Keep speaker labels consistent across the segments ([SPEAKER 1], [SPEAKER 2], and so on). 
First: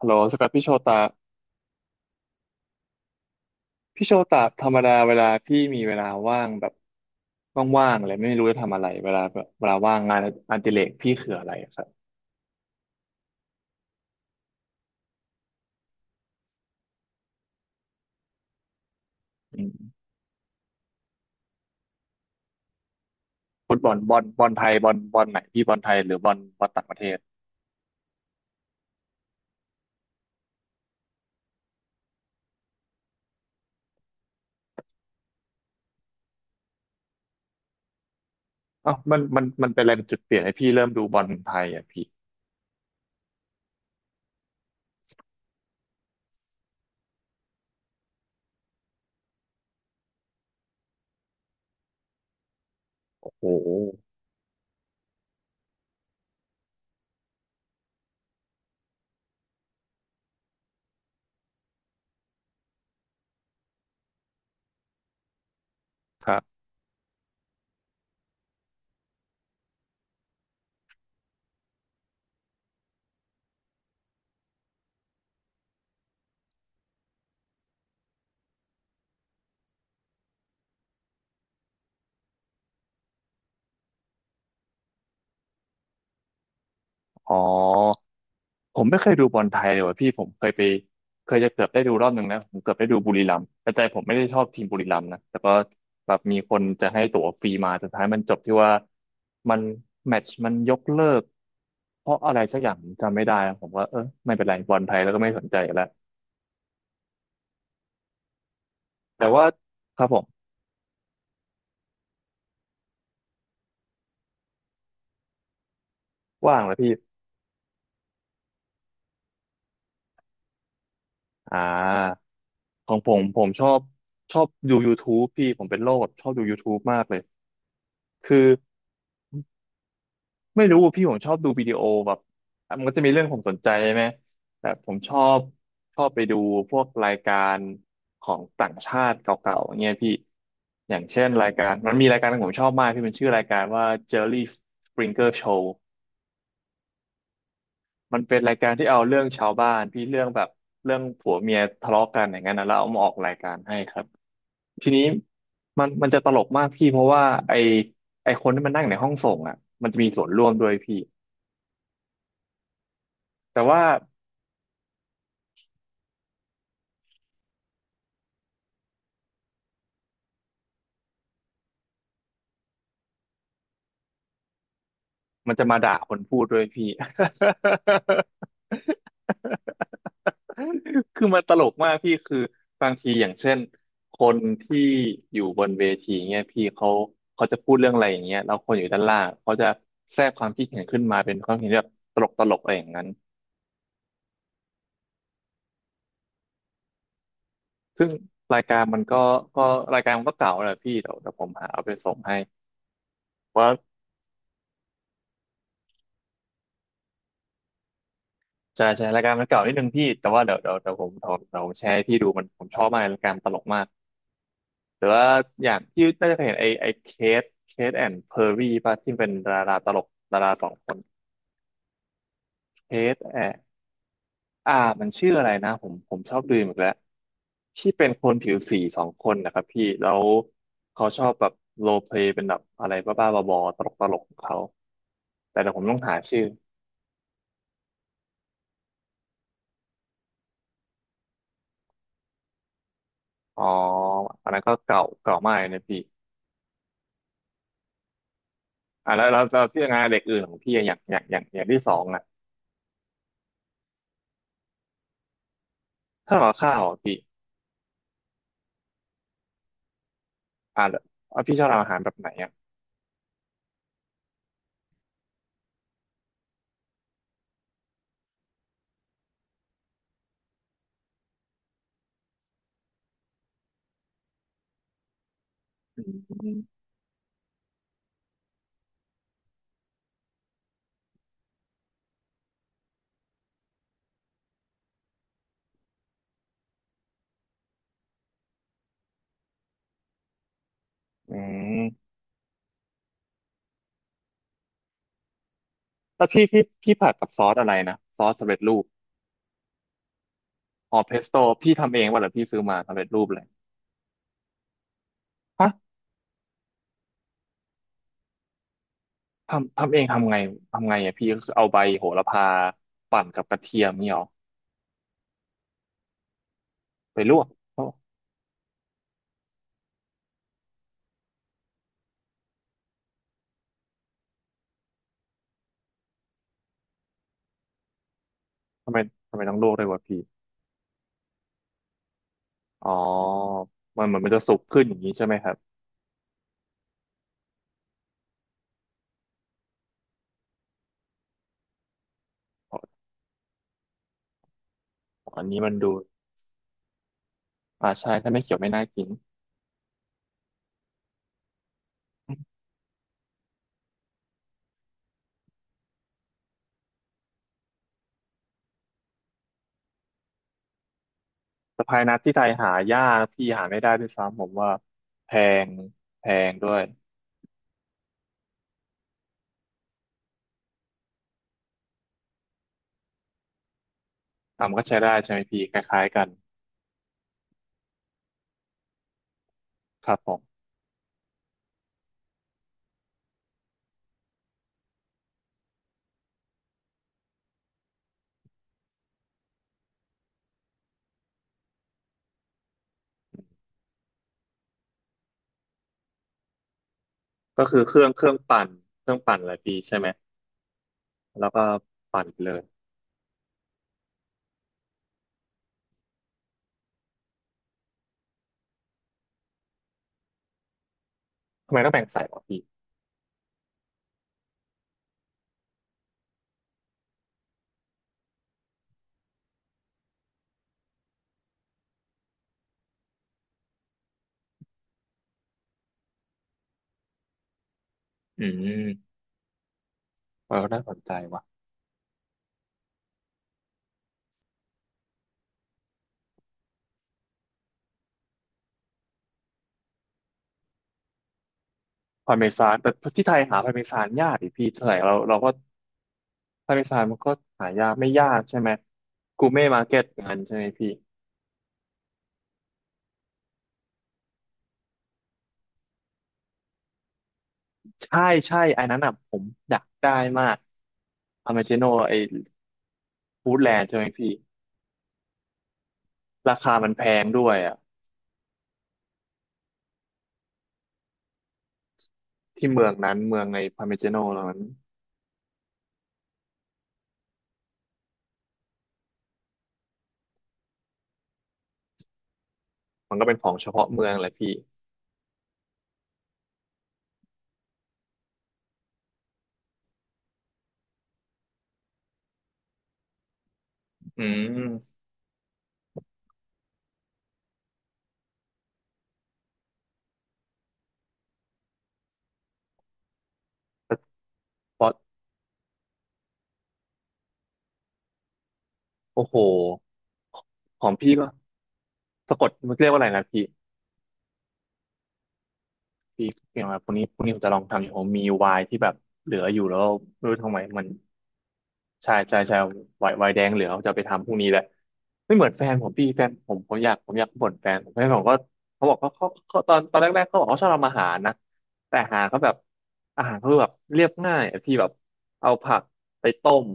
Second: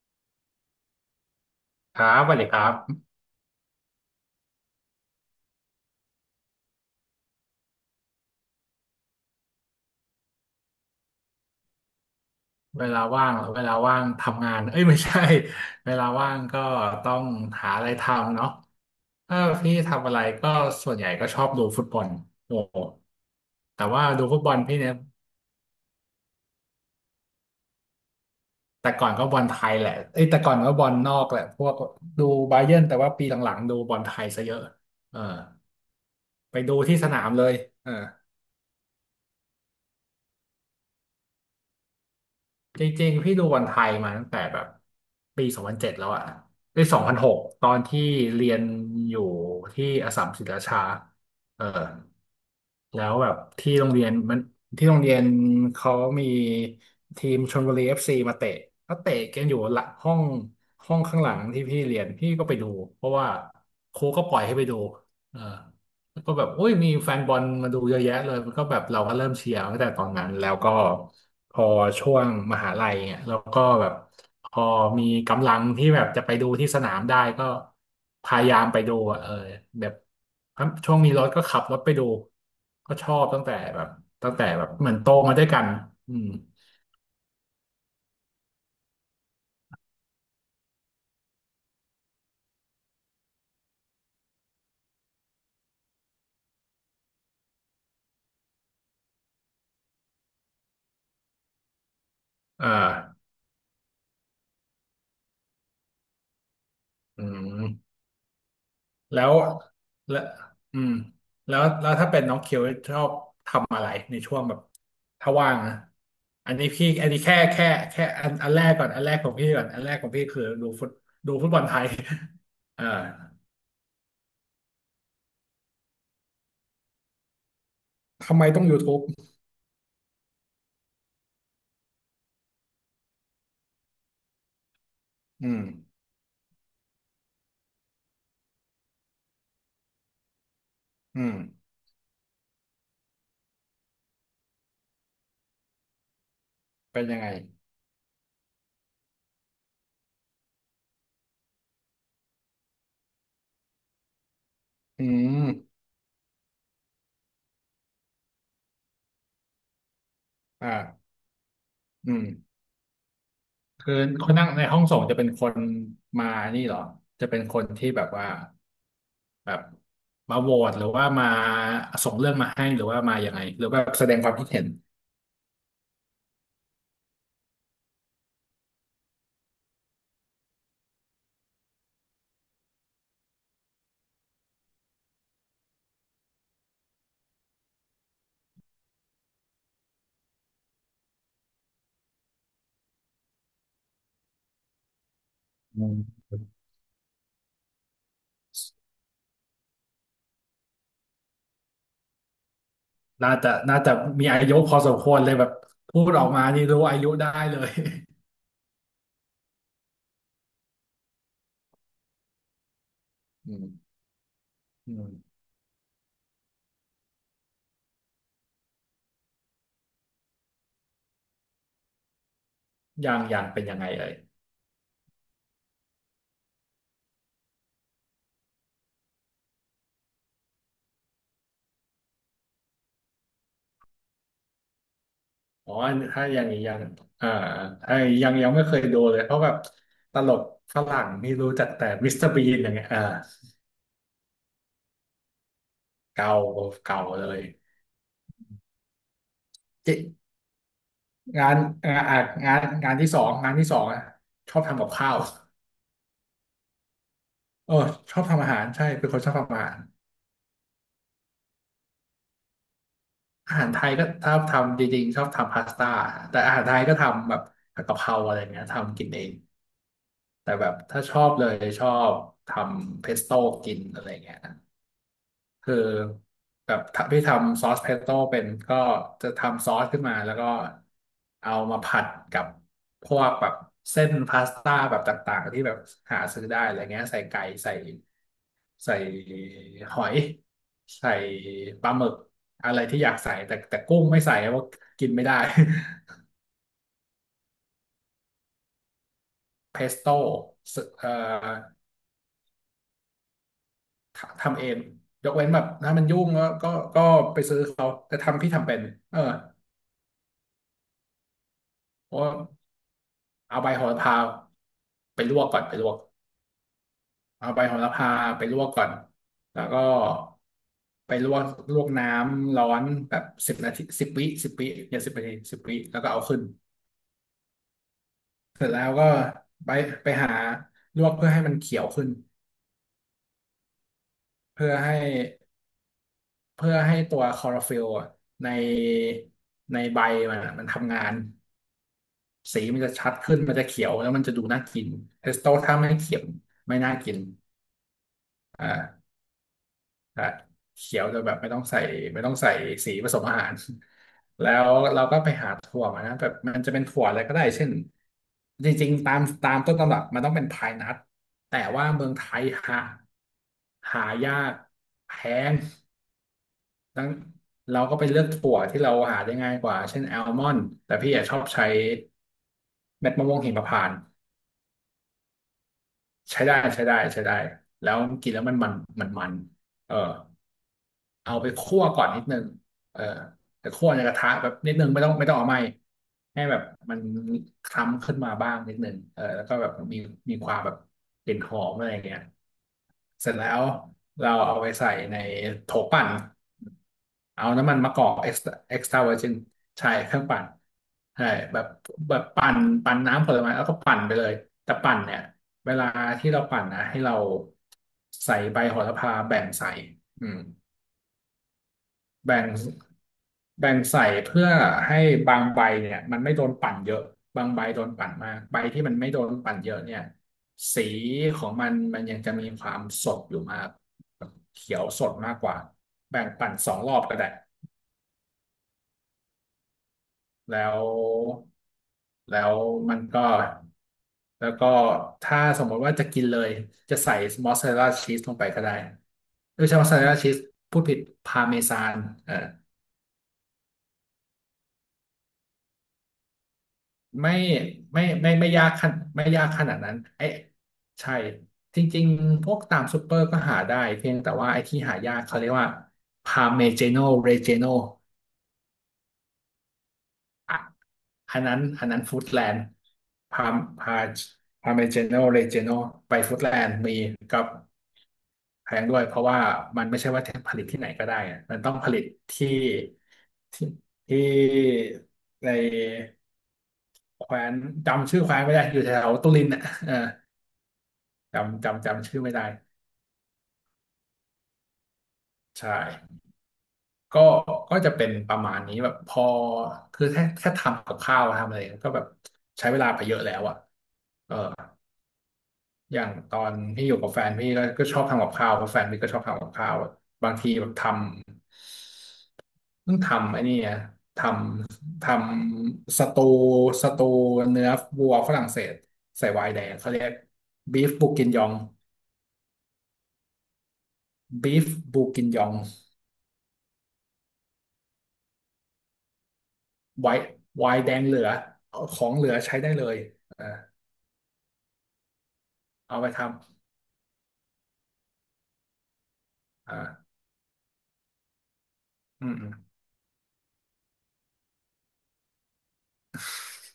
[SPEAKER 1] ฮัลโหลสกัดพี่โชตา
[SPEAKER 2] ครับสวัสดีครับ
[SPEAKER 1] พี่โชตาธรรมดาเวลาพี่มีเวลาว่างแบบว่างๆอะไรไม่รู้จะทำอะไรเวลาแบบเวลาว่างงานอดิเรกพี่คืออะไรอะครับ
[SPEAKER 2] เวลาว่างทำงานเอ้ยไม่ใช่ เวลาว่างก็ต้องหาอะไรทำเนาะถ้า
[SPEAKER 1] อื
[SPEAKER 2] พี่
[SPEAKER 1] ม
[SPEAKER 2] ทำอะไรก็ส่วนใหญ่ก็ชอบดูฟุตบอลโอ้โห
[SPEAKER 1] ฟุต
[SPEAKER 2] แต่
[SPEAKER 1] บอล
[SPEAKER 2] ว่าดูฟุ
[SPEAKER 1] บ
[SPEAKER 2] ต
[SPEAKER 1] อ
[SPEAKER 2] บ
[SPEAKER 1] ล
[SPEAKER 2] อล
[SPEAKER 1] ไทย
[SPEAKER 2] พี่เนี่ย
[SPEAKER 1] บอลไหนพี่บอลไทยหรือบอลต่างประเทศ
[SPEAKER 2] แต่ก่อนก็บอลไทยแหละเอ้ยแต่ก่อนก็บอลนอกแหละพวกดูบาเยิร์นแต่ว่าปีหลังๆดูบอลไทยซะเยอะเออไปดูที่สนามเลยเออ
[SPEAKER 1] เอ้าวมันเป็นอะไรเป็นจุดเปลี่ยนให้พี่เริ่มดูบอลไทยอ่ะพี่
[SPEAKER 2] จริงๆพี่ดูบอลไทยมาตั้งแต่แบบปี2007แล้วอะปี2006ตอนที่เรียนอยู่ที่อัสสัมศรีราชาเออแล้วแบ
[SPEAKER 1] โอ้
[SPEAKER 2] บ
[SPEAKER 1] โห
[SPEAKER 2] ที่โรงเรียนมันที่โรงเรียนเขามีทีมชลบุรีเอฟซีมาเตะเขาเตะกันอยู่หลังห้องห้องข้างหลังที่พี่เรียนพี่ก็ไปดูเพราะว่าครูก็ปล่อยให้ไปดูเออแล้ว
[SPEAKER 1] ค
[SPEAKER 2] ก็
[SPEAKER 1] รั
[SPEAKER 2] แบบ
[SPEAKER 1] บ
[SPEAKER 2] อุ้ยมีแฟนบอลมาดูเยอะแยะเลยมันก็แบบเราก็เริ่มเชียร์ตั้งแต่ตอนนั้นแล้วก็ พอช่วงมหาลัยเนี่ยแล้วก็แบบพอมีกำลังที่แบบจะไปดูที่สนามได้ก็พยายามไปดูอะเออแบบช่วงมีรถก็ขับรถไปดูก็ชอบตั้งแต่แบบเหมือนโตมาด้วยกันอืม
[SPEAKER 1] อ๋อ ผมไม่เคยดูบอลไทยเลยว่ะพี่ผมเคยไปเคยจะเกือบได้ดูรอบหนึ่งนะผมเกือบได้ดูบุรีรัมย์แต่ใจผมไม่ได้ชอบทีมบุรีรัมย์นะแต่ก็แบบมีคนจะให้ตั๋วฟรีมาสุดท้ายมันจบที่ว่ามันแมตช์มันยกเลิกเพราะอะไรสักอ
[SPEAKER 2] อ่
[SPEAKER 1] ย่างผมจำไม่
[SPEAKER 2] า
[SPEAKER 1] ได้แล้วผมว่าเออไม่เป็นไรบอลไทยแล้วก็ไม่สนใจแล้ว
[SPEAKER 2] อืมแล้
[SPEAKER 1] แต่
[SPEAKER 2] ว
[SPEAKER 1] ว่าครับผ
[SPEAKER 2] แล้ว
[SPEAKER 1] ม
[SPEAKER 2] อืมแล้วแล้วถ้าเป็นน้องเคียวชอบทำอะไรในช่วงแบบถ้าว่างนะอัน
[SPEAKER 1] ว่าง
[SPEAKER 2] นี้
[SPEAKER 1] แล้ว
[SPEAKER 2] พี่
[SPEAKER 1] พี่
[SPEAKER 2] อันนี้แค่อันแรกก่อนอันแรกของพี่ก่อนอันแรกของพี่คือดูฟุต
[SPEAKER 1] อ่
[SPEAKER 2] บอลไทย
[SPEAKER 1] า
[SPEAKER 2] อ่า
[SPEAKER 1] ของผมชอบชอบดู YouTube พี่ผมเป็นโรคแบบชอบดู YouTube มากเลย
[SPEAKER 2] ทำ
[SPEAKER 1] คื
[SPEAKER 2] ไม
[SPEAKER 1] อ
[SPEAKER 2] ต้อง YouTube
[SPEAKER 1] ไม่รู้พี่ผมชอบดูวิดีโอแบบมันก็จะมีเรื่องผมสนใจใช่ไหมแต่ผมชอบ
[SPEAKER 2] อืม
[SPEAKER 1] ชอบไปดูพวกรายการของต่างชาติเก่าๆงเงี้ยพี่อย่าง
[SPEAKER 2] อื
[SPEAKER 1] เช่น
[SPEAKER 2] ม
[SPEAKER 1] รายการมันมีรายการที่ผมชอบมากพี่มันชื่อรายการว่า Jerry Springer Show
[SPEAKER 2] เป็นยังไง
[SPEAKER 1] มันเป็นรายการที่เอาเรื่องชาวบ้านพี่เรื่องแบบเรื่องผัวเมียทะเลาะกันอย่างนั้นนะแล้วเอามาออกรายการให้ครับที
[SPEAKER 2] อื
[SPEAKER 1] นี้
[SPEAKER 2] ม
[SPEAKER 1] มันจะตลกมากพี่เพราะว่าไอไอคนที่มันนั่งในห้องส่งอ่ะมันจะมีส่วนร่วมด้วยพี่
[SPEAKER 2] อ่าอืม
[SPEAKER 1] แต่ว่า
[SPEAKER 2] คือคนนั่งในห้องส่งจะเป็นคนมานี่เหรอจะเป็นคนที่แบบว่าแบบมาโหวตหรือว่ามาส่งเรื่องมาให้หรือว่ามายังไงหรือว่าแสดงความคิดเห็น
[SPEAKER 1] มันจะมาด่าคนพูดด้วยพี่ คือมันตลกมากพี่คือบางทีอย่างเช่นคนที่อยู่บนเวทีเนี่ยพี่เขาจะพูดเรื่องอะไรอย่างเงี้ยแล้วคนอยู่ด้านล่างเขาจะแทรกความคิดเห็นขึ้นมาเป็นความเห็นแบบตลกตลกอะไรอย่างนั้น
[SPEAKER 2] อืม
[SPEAKER 1] ซึ่งรายการมันก็รายการมันก็เก่าแหละพี่เดี๋ยวผมหาเอาไปส่งให้
[SPEAKER 2] น่าจะ
[SPEAKER 1] เพราะ
[SPEAKER 2] น่าจะ
[SPEAKER 1] ว
[SPEAKER 2] มีอายุพอสมควรเลยแบบพูดออกมานี่รู้อายุได้เลย
[SPEAKER 1] จะใช้รายการมันเก่านิดนึงพี่แต่ว่าเดี๋ยวเดี๋ยวเดี๋ยวผมเดี๋ยวเดี๋ยวผมแชร์ให้พี่ดูมันผมชอบมากรายการต
[SPEAKER 2] อื
[SPEAKER 1] ลก
[SPEAKER 2] ม
[SPEAKER 1] มาก
[SPEAKER 2] อื
[SPEAKER 1] แต่
[SPEAKER 2] ม
[SPEAKER 1] ว่าอย่างที่น่าจะเคยเห็นไอเคทเคทแอนด์เพอร์ี่ป่ะที่เป็นดาราตลกดาราสองคนเค
[SPEAKER 2] อย่า
[SPEAKER 1] ท
[SPEAKER 2] งอ
[SPEAKER 1] แอ
[SPEAKER 2] ย่าง
[SPEAKER 1] น
[SPEAKER 2] เป็นยังไงเอ่ย
[SPEAKER 1] อ่ามันชื่ออะไรนะผมชอบดูอีกแล้วที่เป็นคนผิวสีสองคนนะครับพี่แล้วเขาชอบแบบโรลเพลย์เป็นแบบอะไรบ้าๆบอๆตลกตลกของเขาแต่เดี๋
[SPEAKER 2] อ๋
[SPEAKER 1] ย
[SPEAKER 2] อ
[SPEAKER 1] วผมต้องหา
[SPEAKER 2] ถ้า
[SPEAKER 1] ชื่
[SPEAKER 2] ยั
[SPEAKER 1] อ
[SPEAKER 2] งยังอ่าไอ้ยังไม่เคยดูเลย เพราะแบบตลกฝรั่งนี่รู้จักแต่มิสเตอร์บีนอย่างเงี้ยอ่า
[SPEAKER 1] อ๋ออันนั้นก็เก่าเก่ามากเลยนะพี่
[SPEAKER 2] เก่าเก่าเลย
[SPEAKER 1] อ่าแล้วที่
[SPEAKER 2] เจ๊
[SPEAKER 1] งานเด็กอื่นของพี่อะ
[SPEAKER 2] งา
[SPEAKER 1] อ
[SPEAKER 2] น
[SPEAKER 1] ย่างที่สอ
[SPEAKER 2] งาน
[SPEAKER 1] ง
[SPEAKER 2] อ่ะ
[SPEAKER 1] อ่ะ
[SPEAKER 2] งานงานที่สองงานที่สองอ่ะชอบทำกับข้าว
[SPEAKER 1] ถ้าเราข้าวอะพี่
[SPEAKER 2] เออชอบทำอาหารใช่เป็นคนชอบทำอาหาร
[SPEAKER 1] อ่าแล้วอ่ะพี่ชอบทำอาหารแบบไหนอ่ะ
[SPEAKER 2] อาหารไทยก็ชอบทำจริงๆชอบทำพาสต้าแต่อาหารไทยก็ทำแบบผัดกะเพราอะไรเงี้ยทำกินเองแต่แบบถ้าชอบเลยชอบทำเพสโต้กินอะไรเงี้ย คือ
[SPEAKER 1] อืม
[SPEAKER 2] แบบพี่ทำซอสเพสโต้เป็นก็จะทำซอสขึ้นมาแล้วก็เอามาผัดกับพวกแบบเส้นพาสต้าแบบต่างๆที่แบบหาซื้อได้อะไรเงี้ยใส่ไก่ใส่หอยใส่
[SPEAKER 1] อื
[SPEAKER 2] ปลาห
[SPEAKER 1] ม
[SPEAKER 2] มึกอะไรที่อยากใส่แต่กุ้งไม่ใส่เพราะกินไม่ได้
[SPEAKER 1] แล้วพี่ผัดกับซอสอะไรนะซอสสำเร็จรูป
[SPEAKER 2] เพสโต้
[SPEAKER 1] อ๋อ
[SPEAKER 2] เอ่อ
[SPEAKER 1] เพสโต้พี่ทำเองวะหรือพี่ซื้อมาสำเร็จรูปเลย
[SPEAKER 2] ทำเองยกเว้นแบบ
[SPEAKER 1] ฮะ
[SPEAKER 2] ถ้ามันยุ่งก็ไปซื้อเขาแต่ทำพี่ทำเป็นเออ
[SPEAKER 1] ทำเองทำไงทำไงอ่ะพี่ก็คือเอาใบโห
[SPEAKER 2] เพ
[SPEAKER 1] ระ
[SPEAKER 2] ราะ
[SPEAKER 1] พาปั่นกับก
[SPEAKER 2] เอา
[SPEAKER 1] ระ
[SPEAKER 2] ใบ
[SPEAKER 1] เที
[SPEAKER 2] โห
[SPEAKER 1] ยม
[SPEAKER 2] ระ
[SPEAKER 1] นี่
[SPEAKER 2] พา
[SPEAKER 1] หรอ
[SPEAKER 2] ไปลวกก่อนไปลวก
[SPEAKER 1] ไปลวก
[SPEAKER 2] เอาใบโห
[SPEAKER 1] เอ้า
[SPEAKER 2] ระพาไปลวกก่อนแล้วก็ไปลวกน้ำร้อนแบบสิบนาทีสิบวิอย่าสิบนาทีสิบวิแล้วก็เอาขึ้นเสร็จแล้
[SPEAKER 1] ทำ
[SPEAKER 2] ว
[SPEAKER 1] ไม
[SPEAKER 2] ก็
[SPEAKER 1] ทำไมต้องล
[SPEAKER 2] ไป
[SPEAKER 1] วกด้วยวะ
[SPEAKER 2] ไป
[SPEAKER 1] พี่
[SPEAKER 2] หาลวกเพื่อให้มันเขียวขึ้น
[SPEAKER 1] อ๋อมันเหมือนมันจะสุก
[SPEAKER 2] เพื่อ
[SPEAKER 1] ขึ้นอ
[SPEAKER 2] ให้
[SPEAKER 1] ย่างนี้ใช่ไหมครับ
[SPEAKER 2] เพื่อให้ตัวคลอโรฟิลล์อะในในใบมันอะมันทำงานสี
[SPEAKER 1] อ๋
[SPEAKER 2] มันจะ
[SPEAKER 1] อ
[SPEAKER 2] ชัดขึ้นมันจะเขียวแล้วมันจะดูน่ากินเทส
[SPEAKER 1] อัน
[SPEAKER 2] โต้
[SPEAKER 1] นี้มัน
[SPEAKER 2] ถ้าไม่
[SPEAKER 1] ดู
[SPEAKER 2] เขียวไม่น่ากิน
[SPEAKER 1] อ่าใช่ถ้าไม่เขียวไม่น่ากิ
[SPEAKER 2] อ่า
[SPEAKER 1] น
[SPEAKER 2] อ่ะเขียวโดยแบบไม่ต้องใส่ไม่ต้องใส่สีผสมอาหาร แล้วเราก็ไปหาถั่วมานะแบบมันจะเป็นถั่วอะไรก็ได้เช่นจริงๆตามต้นตำรับมันต้องเป็นพายนัทแต่
[SPEAKER 1] สะ
[SPEAKER 2] ว่า
[SPEAKER 1] พาย
[SPEAKER 2] เมือง
[SPEAKER 1] นัท
[SPEAKER 2] ไท
[SPEAKER 1] ที่ไท
[SPEAKER 2] ย
[SPEAKER 1] ยหา
[SPEAKER 2] หา
[SPEAKER 1] ยากพี่หาไม่ได้ด้
[SPEAKER 2] หา
[SPEAKER 1] วยซ้ำผ
[SPEAKER 2] ยา
[SPEAKER 1] ม
[SPEAKER 2] ก
[SPEAKER 1] ว่า
[SPEAKER 2] แพ
[SPEAKER 1] แพ
[SPEAKER 2] ง
[SPEAKER 1] งแพงด้วย
[SPEAKER 2] ดังเราก็ไปเลือกถั่วที่เราหาได้ง่ายกว่าเช่นแอลมอนด์แต่พี่อะชอบใช้เม็ดมะม่วงหิมพานต์
[SPEAKER 1] อ่ะมันก็ใช้ได้ใช่ไหมพี่คล้ายๆกัน
[SPEAKER 2] ใช้ได้ใช้ได้ใช้ได้แล้วกินแล้วมันเออ
[SPEAKER 1] ครับผม
[SPEAKER 2] เอาไปคั่วก่อนนิดนึงเออแต่คั่วในกระทะแบบนิดนึงไม่ต้องไม่ต้องเอาไหม้ให้แบบมันคล้ำขึ้นมาบ้างนิดนึงเออแล้วก็แบบมีความแบบกลิ่นหอมอะไรอย่างเงี้ยเสร็จแล้วเราเอาไปใส่ในโถปั่นเอา
[SPEAKER 1] ก็
[SPEAKER 2] น้ำมั
[SPEAKER 1] คื
[SPEAKER 2] น
[SPEAKER 1] อ
[SPEAKER 2] มะกอก
[SPEAKER 1] เครื่
[SPEAKER 2] เอ็
[SPEAKER 1] อง
[SPEAKER 2] กซ์
[SPEAKER 1] ปั่น
[SPEAKER 2] เอ็กซ์ตร้า
[SPEAKER 1] เค
[SPEAKER 2] เว
[SPEAKER 1] รื่
[SPEAKER 2] อ
[SPEAKER 1] อง
[SPEAKER 2] ร์จิน
[SPEAKER 1] ปั่นอะไรพี่
[SPEAKER 2] ใช่
[SPEAKER 1] ใช่ไหม
[SPEAKER 2] เครื่องปั่นใช่
[SPEAKER 1] แล้ว
[SPEAKER 2] แบ
[SPEAKER 1] ก็
[SPEAKER 2] บแบ
[SPEAKER 1] ปั่
[SPEAKER 2] บ
[SPEAKER 1] นไป
[SPEAKER 2] ปั่
[SPEAKER 1] เล
[SPEAKER 2] น
[SPEAKER 1] ย
[SPEAKER 2] ปั่นน้ำผลไม้แล้วก็ปั่นไปเลยแต่ปั่นเนี่ย เวลาที่เราปั่นนะให้เราใส่ใบโหระพาแบ่งใส่อืม
[SPEAKER 1] ทำไมต้องแบ่งสายวะ
[SPEAKER 2] แบ่ง
[SPEAKER 1] พี่
[SPEAKER 2] แบ่งใส่เพื่อให้บางใบเนี่ยมันไม่โดนปั่นเยอะบางใบโดนปั่นมากใบที่มันไม่โดนปั่นเยอะเนี่ยสีของมันมันยังจะมีความสดอยู่มากแบบเขียวสดมากกว่าแบ่งปั่น2 รอบก็ได้
[SPEAKER 1] อืมเออ
[SPEAKER 2] แล้
[SPEAKER 1] น่า
[SPEAKER 2] ว
[SPEAKER 1] สนใจว่ะ
[SPEAKER 2] แล้วมันก็แล้วก็ถ้าสมมติว่าจะกินเลยจะใส่มอสซาเรลลาชีสลงไปก็ได้ไม่ใช่มอสซาเรลลาชีสพูดผิดพาเมซานเอ
[SPEAKER 1] พา
[SPEAKER 2] อ
[SPEAKER 1] ร์เมซานแต่ที่ไทยหาพาร์เมซานยากดิพี่ไทยเราเราก็พาร์เมซานมันก็
[SPEAKER 2] ไม่
[SPEAKER 1] หายากไม่ยาก
[SPEAKER 2] ไม่
[SPEAKER 1] ใช่
[SPEAKER 2] ยา
[SPEAKER 1] ไหม
[SPEAKER 2] กไม่ยา
[SPEAKER 1] กู
[SPEAKER 2] กข
[SPEAKER 1] เม่
[SPEAKER 2] นาด
[SPEAKER 1] มาร์
[SPEAKER 2] นั้น
[SPEAKER 1] เก็ต
[SPEAKER 2] ไอ้
[SPEAKER 1] งานใช่ไหมพี่
[SPEAKER 2] ใช่จริงๆพวกตามซูเปอร์ก็หาได้เพียงแต่ว่าไอ้ที่หายากเขาเรียกว่าพาเมเจโนเรเจโน
[SPEAKER 1] ใช่ใช่ไอ้นั้นอ่ะผมอยากได้มาก
[SPEAKER 2] อ่ะ
[SPEAKER 1] อเมจิโน
[SPEAKER 2] อันนั้น
[SPEAKER 1] ไอ้
[SPEAKER 2] ฟู้ดแลนด์พา
[SPEAKER 1] ฟูดแลนด์
[SPEAKER 2] พา
[SPEAKER 1] ใช่ไหมพี่
[SPEAKER 2] พาเมเจโนเรเจโนไปฟู้ดแล
[SPEAKER 1] รา
[SPEAKER 2] น
[SPEAKER 1] คา
[SPEAKER 2] ด์
[SPEAKER 1] มัน
[SPEAKER 2] มี
[SPEAKER 1] แพง
[SPEAKER 2] กั
[SPEAKER 1] ด้
[SPEAKER 2] บ
[SPEAKER 1] วยอ่ะ
[SPEAKER 2] แพงด้วยเพราะว่ามันไม่ใช่ว่าผลิตที่ไหนก็ได้อะมันต้องผลิตที่
[SPEAKER 1] ที่เมืองนั้นเมืองใน
[SPEAKER 2] ที่
[SPEAKER 1] พาร์เมจิโน
[SPEAKER 2] ที่
[SPEAKER 1] นั้น
[SPEAKER 2] ในแคว้นจำชื่อแคว้นไม่ได้อยู่แถวตุรินอ่ะเออจำชื่อไม่ได้
[SPEAKER 1] มันก็เป็นของเฉพาะเมืองแหละพี่
[SPEAKER 2] ใช่ก็ก็จะเป็นประมาณนี้แบบพอคือแค่ทำกับข้าวทำอะไรก็แบบใช้เวลาไปเยอะแล้วอ่ะ
[SPEAKER 1] อื
[SPEAKER 2] เออ
[SPEAKER 1] ม
[SPEAKER 2] อย่างตอนพี่อยู่กับแฟนพี่ก็ชอบทำกับข้าวเพราะแฟนพี่ก็ชอบทำกับข้าวอะบางทีแบบทำต้องทำไอ้นี่อะ
[SPEAKER 1] เฉ
[SPEAKER 2] ท
[SPEAKER 1] พาะ
[SPEAKER 2] ทำสตูเนื้อวัวฝรั่งเศส
[SPEAKER 1] โอ้
[SPEAKER 2] ใส่
[SPEAKER 1] โห
[SPEAKER 2] ไวน์แดงเขาเรียกบี
[SPEAKER 1] ขอ
[SPEAKER 2] ฟ
[SPEAKER 1] ง
[SPEAKER 2] บู
[SPEAKER 1] พี่
[SPEAKER 2] กิ
[SPEAKER 1] ก็
[SPEAKER 2] นยอง
[SPEAKER 1] สะกดมันเรียกว่าอะไรนะพี่
[SPEAKER 2] บีฟบูกินยอง
[SPEAKER 1] พี่อย่างไรพวกนี้พวกนี้ผมจะลองทำอยู่ผมมีวายที่แบบเหลืออยู่แล้ว
[SPEAKER 2] ไว
[SPEAKER 1] ไม่
[SPEAKER 2] น์
[SPEAKER 1] รู้ทำไม
[SPEAKER 2] ไว
[SPEAKER 1] มั
[SPEAKER 2] น์
[SPEAKER 1] น
[SPEAKER 2] แดงเหลือขอ
[SPEAKER 1] ใช่
[SPEAKER 2] งเหลือ
[SPEAKER 1] ใช่ใช่
[SPEAKER 2] ใช้ได้เลย
[SPEAKER 1] ไวน์แด
[SPEAKER 2] เออ
[SPEAKER 1] งเหลืองจะไปทำพรุ่งนี้แหละไม่เหมือนแฟนผม
[SPEAKER 2] เอา
[SPEAKER 1] พี่
[SPEAKER 2] ไปท
[SPEAKER 1] แฟนผมผมอยากบ่นแฟนผมก็เขาบอกเขา
[SPEAKER 2] ำ
[SPEAKER 1] ตอ
[SPEAKER 2] อ่า
[SPEAKER 1] นตอนแรกๆเขาบอกเขาชอบทำอาหารนะแต่
[SPEAKER 2] อืมอืม
[SPEAKER 1] อาหารเขาแบบเรียบง่ายอะพี่แบบเอาผักไปต้ม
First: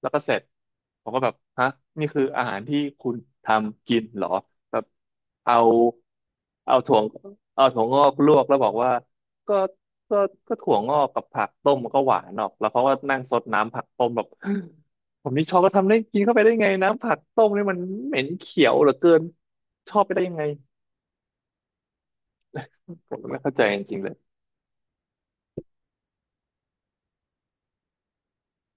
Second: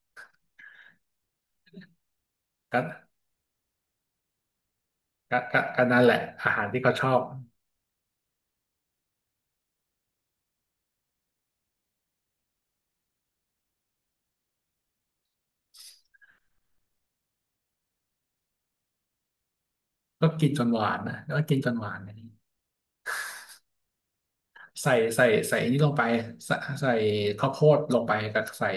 [SPEAKER 1] แล้วก็เสร็จผมก็แบบฮะนี่คืออาหารที่
[SPEAKER 2] ก็
[SPEAKER 1] คุณทำกินเหรอแบบเอา
[SPEAKER 2] ก็นั่นแหละอาหาร
[SPEAKER 1] เอา
[SPEAKER 2] ที่เขา
[SPEAKER 1] ถั่ว
[SPEAKER 2] ชอบ
[SPEAKER 1] เอาถั่วงอกลวกแล้วบอกว่า ก็ก็ก็ถั่วงอกกับผักต้มมันก็หวานออกแล้วเขาก็นั่งซดน้ำผักต้มแบบ ผมนี่ชอบก็ทำได้กินเข้าไปได้ไงน้ำผักต้มนี่มันเหม็นเขียวเหลือเกินชอบไปได้
[SPEAKER 2] ก็
[SPEAKER 1] ยังไง
[SPEAKER 2] กินจนหวานนะก็กินจนหวานอันนี้
[SPEAKER 1] ผมไม่เข้าใจจริงๆเลย
[SPEAKER 2] ใส่ใส่นี่ลงไปใส่ใส่ข้าวโพดลงไปกับใส่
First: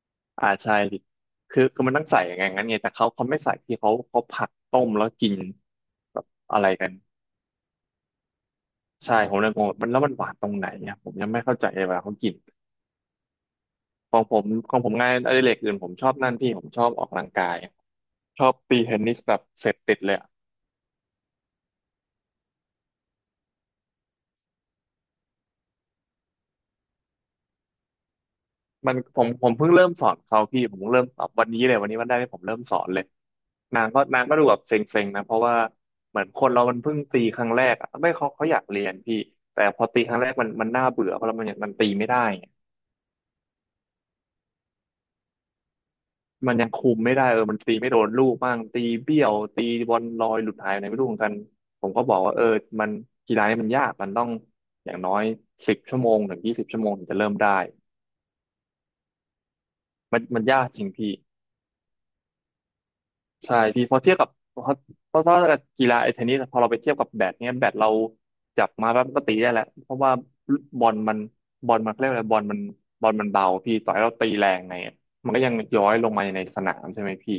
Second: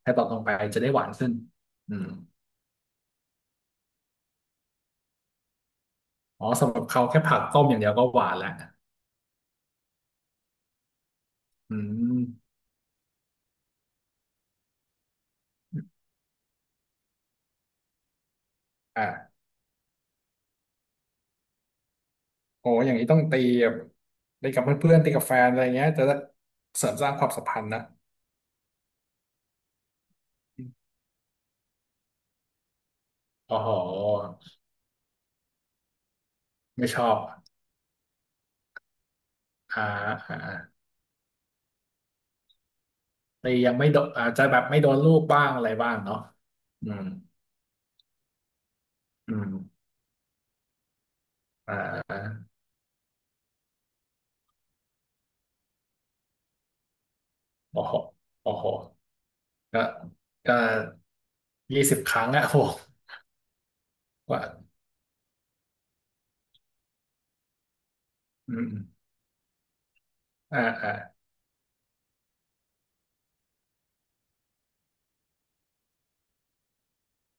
[SPEAKER 2] แครอทลง
[SPEAKER 1] อ่า
[SPEAKER 2] ไป
[SPEAKER 1] ใช่
[SPEAKER 2] จะได้
[SPEAKER 1] ดิ
[SPEAKER 2] หวานขึ้น
[SPEAKER 1] คือมั
[SPEAKER 2] อื
[SPEAKER 1] นต้อ
[SPEAKER 2] ม
[SPEAKER 1] งใส่อย่างงั้นไงแต่เขาไม่ใส่ที่เขาผักต้มแล้วกินแบบ
[SPEAKER 2] อ๋อ
[SPEAKER 1] อะไร
[SPEAKER 2] สำหรับ
[SPEAKER 1] กัน
[SPEAKER 2] เขาแค่ผักต้มอย่างเดียวก็หวานแล้ว
[SPEAKER 1] ใช่ผมเลยงงว่ามันแล้วมันหวานตรงไหนเนี่ยผมยังไม่เข้าใจ
[SPEAKER 2] อื
[SPEAKER 1] เวลาเขากิน
[SPEAKER 2] ม
[SPEAKER 1] ของผมของผมงานอดิเรกอื่นผมชอบนั่นพี่ผมชอบออกกำลังกายชอบตีเทนนิสแบ
[SPEAKER 2] อ่ะ
[SPEAKER 1] บเสพติดเลย
[SPEAKER 2] โอ้อย่างนี้ต้องตีแบบตีกับเพื่อนๆตีกับแฟนอะไรเงี้ยจะได้เสริมสร้างความสัมพันธ์นะ
[SPEAKER 1] มันผมเพิ่งเริ่มสอนเขาพี่ผมเพิ่งเริ่มสอนวันนี้เลยวันนี้วันแรกที่ผมเริ่มสอนเลย
[SPEAKER 2] โอ้โห
[SPEAKER 1] นางก็ดูแบบเซ็งๆนะเพราะว่าเหมือนคนเรามัน
[SPEAKER 2] ไม่
[SPEAKER 1] เพิ่
[SPEAKER 2] ช
[SPEAKER 1] ง
[SPEAKER 2] อบ
[SPEAKER 1] ตีครั้งแรกอะไม่เขาอยากเรียนพี่แต่พ
[SPEAKER 2] อ่า
[SPEAKER 1] อตีครั้งแรก
[SPEAKER 2] อ่
[SPEAKER 1] มันน่า
[SPEAKER 2] า
[SPEAKER 1] เบื่อเพราะเรามันยังมันตีไม่ได้ไง
[SPEAKER 2] ตียังไม่โดนอาจจะแบบไม่โดนลูกบ้างอะไรบ้างเนาะ
[SPEAKER 1] มันยังคุ
[SPEAKER 2] อื
[SPEAKER 1] ม
[SPEAKER 2] ม
[SPEAKER 1] ไม่ได้เออมันตีไม่โดนลูกบ้างตีเบี้ยว
[SPEAKER 2] อืม
[SPEAKER 1] ตีบอลลอยหลุดหายอะไรไม่รู้เหมือนกัน
[SPEAKER 2] อ่
[SPEAKER 1] ผมก็บอกว่าเอ
[SPEAKER 2] า
[SPEAKER 1] อมันกีฬานี่มันยากมันต้องอย่างน้อย10 ชั่วโมงถึง 20 ชั่วโมงถึงจะเริ่มได้
[SPEAKER 2] โอ้โหโอ้โหก็
[SPEAKER 1] มัน
[SPEAKER 2] ก็
[SPEAKER 1] ยากจริงพี่
[SPEAKER 2] 20 ครั้งอะโอ้โห
[SPEAKER 1] ใช่พี่พอเทียบกับ
[SPEAKER 2] กว่า
[SPEAKER 1] เพราะเพราะว่ากีฬาไอ้เทนนิสพอเราไปเทียบกับแบดเนี้ยแบดเรา
[SPEAKER 2] อื
[SPEAKER 1] จับ
[SPEAKER 2] ม
[SPEAKER 1] มาแล้วก็ตีได้แหละเพราะว่าบอ
[SPEAKER 2] อ่า
[SPEAKER 1] ลมันบอลมันเขาเรียกอะไรบอลมันเบาพี่ต่อยเราตีแรงไงอะมันก็ยังย้อยลงมาในสนามใช่ไหมพี่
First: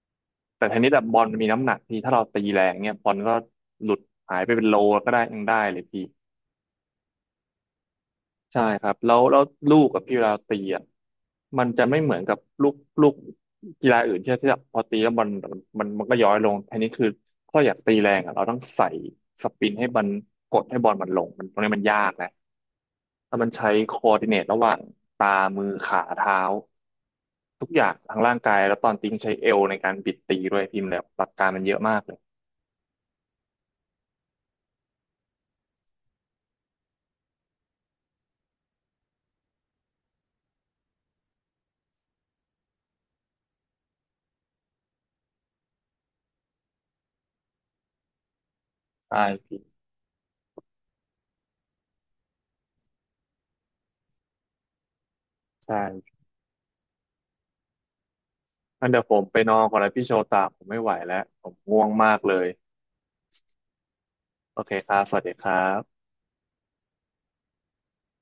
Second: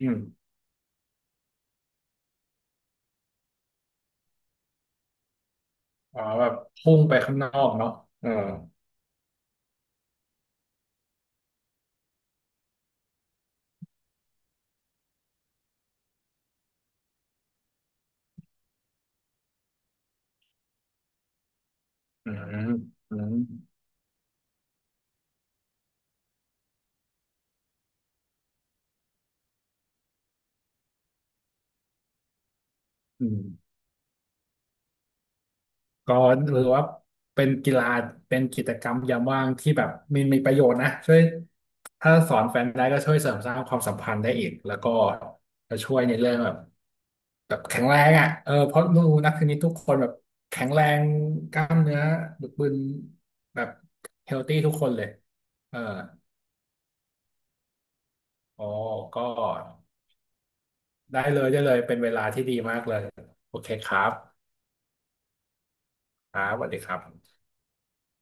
[SPEAKER 2] อืม
[SPEAKER 1] แต่เทนนิสแบบบอลมันมีน้ำหนักพี่ถ้าเราตีแรงเนี้ยบอลก็หลุดหายไปเป็นโลก็ได้ยังได้เลยพี่
[SPEAKER 2] อ๋อแบบพุ่งไปข้างนอกเนาะเออ
[SPEAKER 1] ใช่ครับแล้วลูกกับพี่เวลาตีอ่ะมันจะไม่เหมือนกับลูกกีฬาอื่นที่แบบพอตีแล้วบอลมันก็ย้อยลงทีนี้คือถ้าอยากตีแรงอ่ะเราต้องใส่สปินให้มันกดให้บอลมันลงมันตรงนี้มันยากนะ
[SPEAKER 2] อืมอื
[SPEAKER 1] แล้
[SPEAKER 2] ม
[SPEAKER 1] วมันใช้คอ o ์ดิเนตระหว่างตามือขาเท้าทุกอย่างทางร่างกายแล้วตอนตีต้องใช้เอวในการบิดตีด้วยพิมพ์แล้วหลักการมันเยอะมากเลย
[SPEAKER 2] อืมก็หรือว่าเป็นกีฬาเป็นกิจกรรมยามว่างที่แบบมีประโยชน์นะช่วยถ้าสอนแฟนได้ก็ช่วยเสริมสร้างความสัมพันธ์ได้อีกแล้วก็จะช่วยในเรื่องแบบแข็งแรงอ่ะเออเพราะรู้
[SPEAKER 1] ใช่
[SPEAKER 2] นักเทนนิ
[SPEAKER 1] พี่
[SPEAKER 2] สทุกคนแบบแข็งแรงกล้ามเนื้อบึกบึนแบบเฮลตี้ทุกคนเลย
[SPEAKER 1] ใ
[SPEAKER 2] เออ
[SPEAKER 1] ช่
[SPEAKER 2] อ๋อ
[SPEAKER 1] งั้นเดี๋ยวผ
[SPEAKER 2] ก็
[SPEAKER 1] มไปนอนก่อนนะพี่โชตาผมไม่ไหวแล้วผม
[SPEAKER 2] ได้เลย
[SPEAKER 1] ง่วง
[SPEAKER 2] เป็นเว
[SPEAKER 1] มาก
[SPEAKER 2] ลา
[SPEAKER 1] เล
[SPEAKER 2] ที่
[SPEAKER 1] ย
[SPEAKER 2] ดีมากเลยโอเคครับ
[SPEAKER 1] โอเคครับสวัสดีครับ
[SPEAKER 2] ครับสวัสดีครับ